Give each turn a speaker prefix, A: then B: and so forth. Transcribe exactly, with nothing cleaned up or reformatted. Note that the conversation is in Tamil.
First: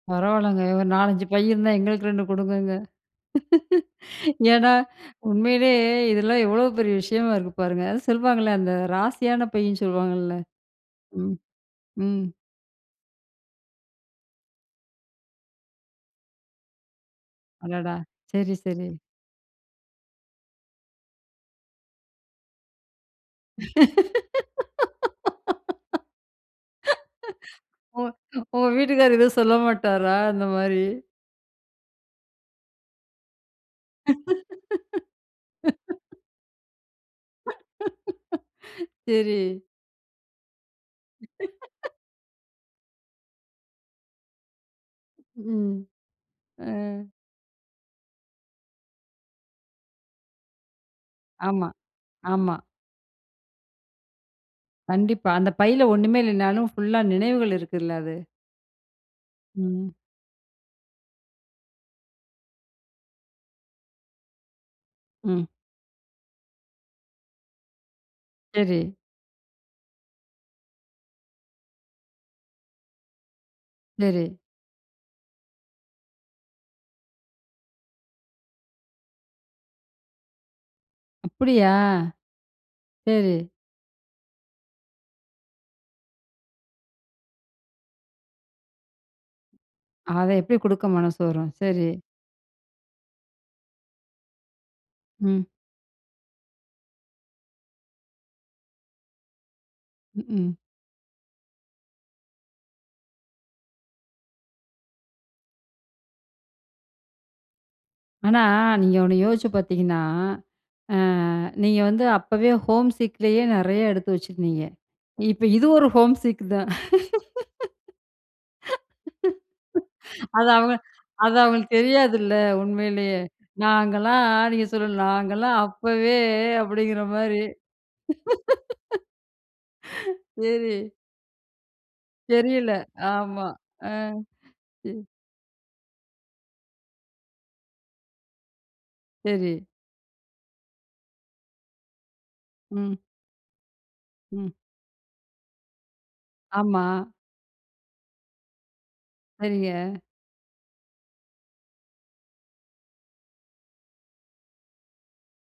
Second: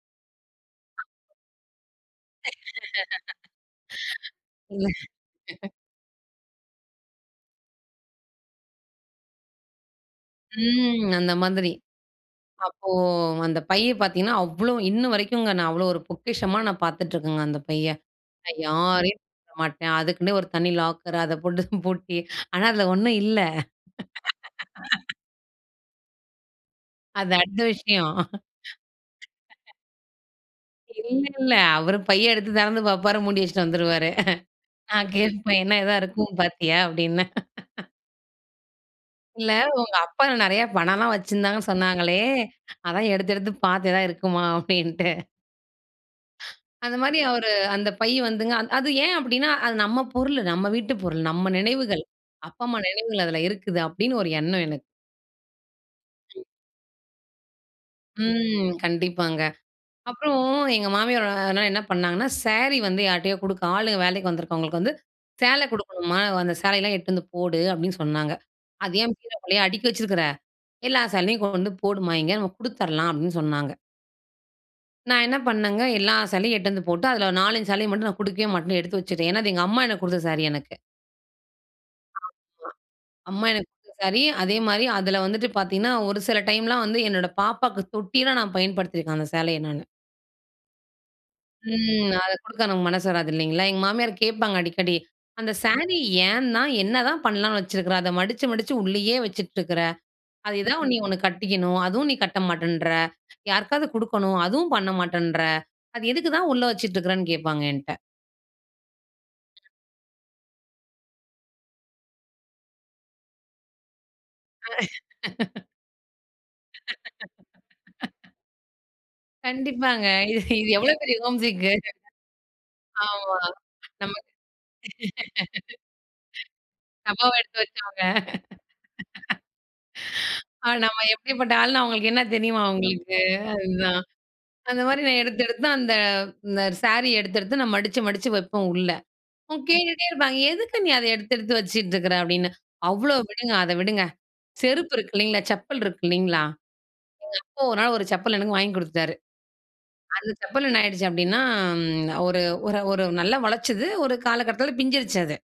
A: பரவால்லங்க ஒரு நாலஞ்சு பை இருந்தா எங்களுக்கு ரெண்டு கொடுங்கங்க. ஏன்னா,
B: இல்ல.
A: உண்மயிலயே இதெல்லாம் எவ்வளோ பெரிய விஷயமா இருக்கு பாருங்க. அது சொல்வாங்கல்ல, அந்த ராசியான பை ன்னு சொல்லுவாங்கல்ல!
B: ம்.
A: ம்,
B: அந்த மாதிரி.
A: ம்.
B: அப்போ அந்த பைய பார்த்தீங்கன்னா, அவ்ளோ, இன்ன வரைக்கும்ங்க. நான் அவ்ளோ ஒரு பொக்கிஷமா நான் பார்த்துட்டுருக்கங்க. அந்த பைய.
A: அடடா! சரி,
B: நான்
A: சரி.
B: யாரையும் [unintelligible] மாட்டேன். அதுக்குன்னு ஒரு தனி லாக்கர். அத போட்டு பூட்டி. ஆனா அதில ஒண்ணும் இல்ல. அது அடுத்த
A: உங்க
B: விஷயம்.
A: உங்க வீட்டுக்காரர் எதுவும் சொல்ல மாட்டாரா? இந்த மாரி.
B: இல்ல, இல்ல. அவரு பைய எடுத்து திறந்து பார்ப்பாரு. மூடி வச்சுட்டு வந்துருவாரு. நான் கேட்பேன் என்ன ஏதா இருக்கும் பார்த்தியா? அப்படின்னேன்.
A: சரி.
B: இல்ல உங்க அப்பா நிறையா பணம்லாம் வச்சிருந்தாங்கன்னு சொன்னாங்களே, அதான் எடுத்து எடுத்து பார்த்து எதா இருக்குமா அப்படின்ட்டு.
A: ம்.
B: அந்த
A: அ.
B: மாரி அவரு அந்த பை வந்துங்க. அது ஏன் அப்படின்னா, அது நம்ம பொருள் நம்ம வீட்டு பொருள் நம்ம
A: ஆமா,
B: நினைவுகள்.
A: ஆமா.
B: அப்பா, அம்மா நினைவுகள் அதில இருக்குது. அப்படின்னு ஒரு எண்ணம் எனக்கு.
A: கண்டிப்பா. அந்த பையில ஒண்ணுமே
B: ம்.
A: இல்லனாலும் ஃபுல்லா நினைவுகள் இருக்குல்ல அது.
B: ம். கண்டிப்பாங்க.
A: ம்.
B: அப்புறம், எங்க மாமியார் அதனால என்ன பண்ணாங்கன்னா, சேரி வந்து யார்ட்டயோ கொடுக்க ஆளுங்க வேலைக்கு வந்துருக்கவங்களுக்கு வந்து
A: ம்.
B: சேலை கொடுக்கணும்மா, அந்த சேலையெல்லாம் எடுத்து வந்து போடு, அப்படின்னு சொன்னாங்க.
A: சரி.
B: அது ஏன் பீரோக்குள்ளயே அடுக்கி வச்சிருக்கிற. எல்லா சேலையும் கொண்டு போடுமா இங்க. நம்ம கொடுத்துரலாம் அப்படின்னு சொன்னாங்க.
A: சரி.
B: நான் என்ன பண்ணங்க. எல்லா சேலயும் எட்டுவந்து போட்டு, அதில ஒரு நாலஞ்சு சேலய மட்டும் நான் கொடுக்கவே மாட்டேன் எடுத்து வச்சுட்டேன். ஏன்னா அது எங்க அம்மா எனக்கு கொடுத்த சாரி எனக்கு.
A: அப்படியா! சரி.
B: அம்மா எனக்கு கொடுத்த சாரி, அதே மாரி அதில வந்துட்டு பார்த்தீங்கன்னா, ஒரு சில டைம்லாம் வந்து என்னோட பாப்பாக்கு தொட்டிலாம் நான் பயன்படுத்திருக்கேன் அந்த சேலய நானு.
A: அத எப்படி கொடுக்க மனசு வரும்? சரி.
B: ம். அத கொடுக்க நமக்கு மனசு வராது இல்லைங்களா? எங்க மாமியார் கேட்பாங்க அடிக்கடி.
A: ம்.
B: "அந்த சாரி ஏன் தான், என்னதான் பண்ணலாம்னு வச்சுருக்கிற, அத மடிச்சு, மடிச்சு உள்ளயே வச்சுட்டுருக்கிற.
A: ம்க்க்ம்.
B: அது எதா ஒண்ணு நீ ஒண்ணு கட்டிக்கணும். அதுவும் நீ கட்ட மாட்டேன்ற! யாருக்காவது கொடுக்கணும். அதுவும் பண்ண மாட்டேன்ற! அது எதுக்கு தான் உள்ள வச்சுட்டுருக்குறன்னு." கேட்பாங்க என்ட்ட.
A: ஆனா, நீங்க ஒண்ணு யோசிச்சு பார்த்தீங்கன்னா. அ நீங்க வந்து அப்பவே ஹோம்சிக்லயே நெறையா எடுத்து வச்சிருந்தீங்க.
B: அ.
A: இப்ப இது ஒரு ஹோம்சிக் தான்.
B: கண்டிப்பாங்க. இது
A: அது
B: இது
A: அவங்க
B: எவ்வளோ பெரிய
A: அது
B: ஹோம்சிக்கு.
A: அவங்களுக்கு தெரியாதுல்ல. உண்மைலயே.
B: ஆமா. நமக்.
A: நாங்கலாம். நீங்க சொல்லுங்க, "நாங்கலாம் அப்பவே" அப்படிங்கிற
B: அம்மாவா
A: மாரி.
B: எடுத்து வச்சவங்க. அ
A: சரி.
B: நம்ம எப்படிப்பட்ட ஆளுன்னு அவங்களுக்கு என்ன தெரியுமா
A: தெரியல.
B: அவங்களுக்கு.
A: ஆமா, அ.
B: அதுதான் அந்த மாரி
A: இ.
B: நான் எடுத்தெடுத்து அந்த. இந்த சாரி எடுத்தெடுத்து நான் மடிச்சு மடிச்சு வெப்போம் உள்ள. உ
A: சரி.
B: கேட்டுகிட்டே இருப்பாங்க. "எதுக்கு நீ அத எடுத்து எடுத்து வச்சிட்டுருக்கற?" அப்படின்னு
A: ம்.
B: அவ்ளோ விடுங்க. அத விடுங்க.
A: ம்.
B: செருப்பு இருக்கு இல்லங்களா? செப்பல் இருக்கு இல்லங்களா?
A: ஆமா.
B: எங்க அப்பா ஒரு நாள் ஒரு செப்பல் எனக்கு வாங்கி கொடுத்துடாரு.
A: சரிங்க.
B: அந்த செப்பல் என்ன ஆயிடுச்சு அப்படின்னா. ஒரு ஒரு ஒரு நல்லா உளச்சிது, ஒரு காலகட்டத்தில பிஞ்சுருச்சு அது.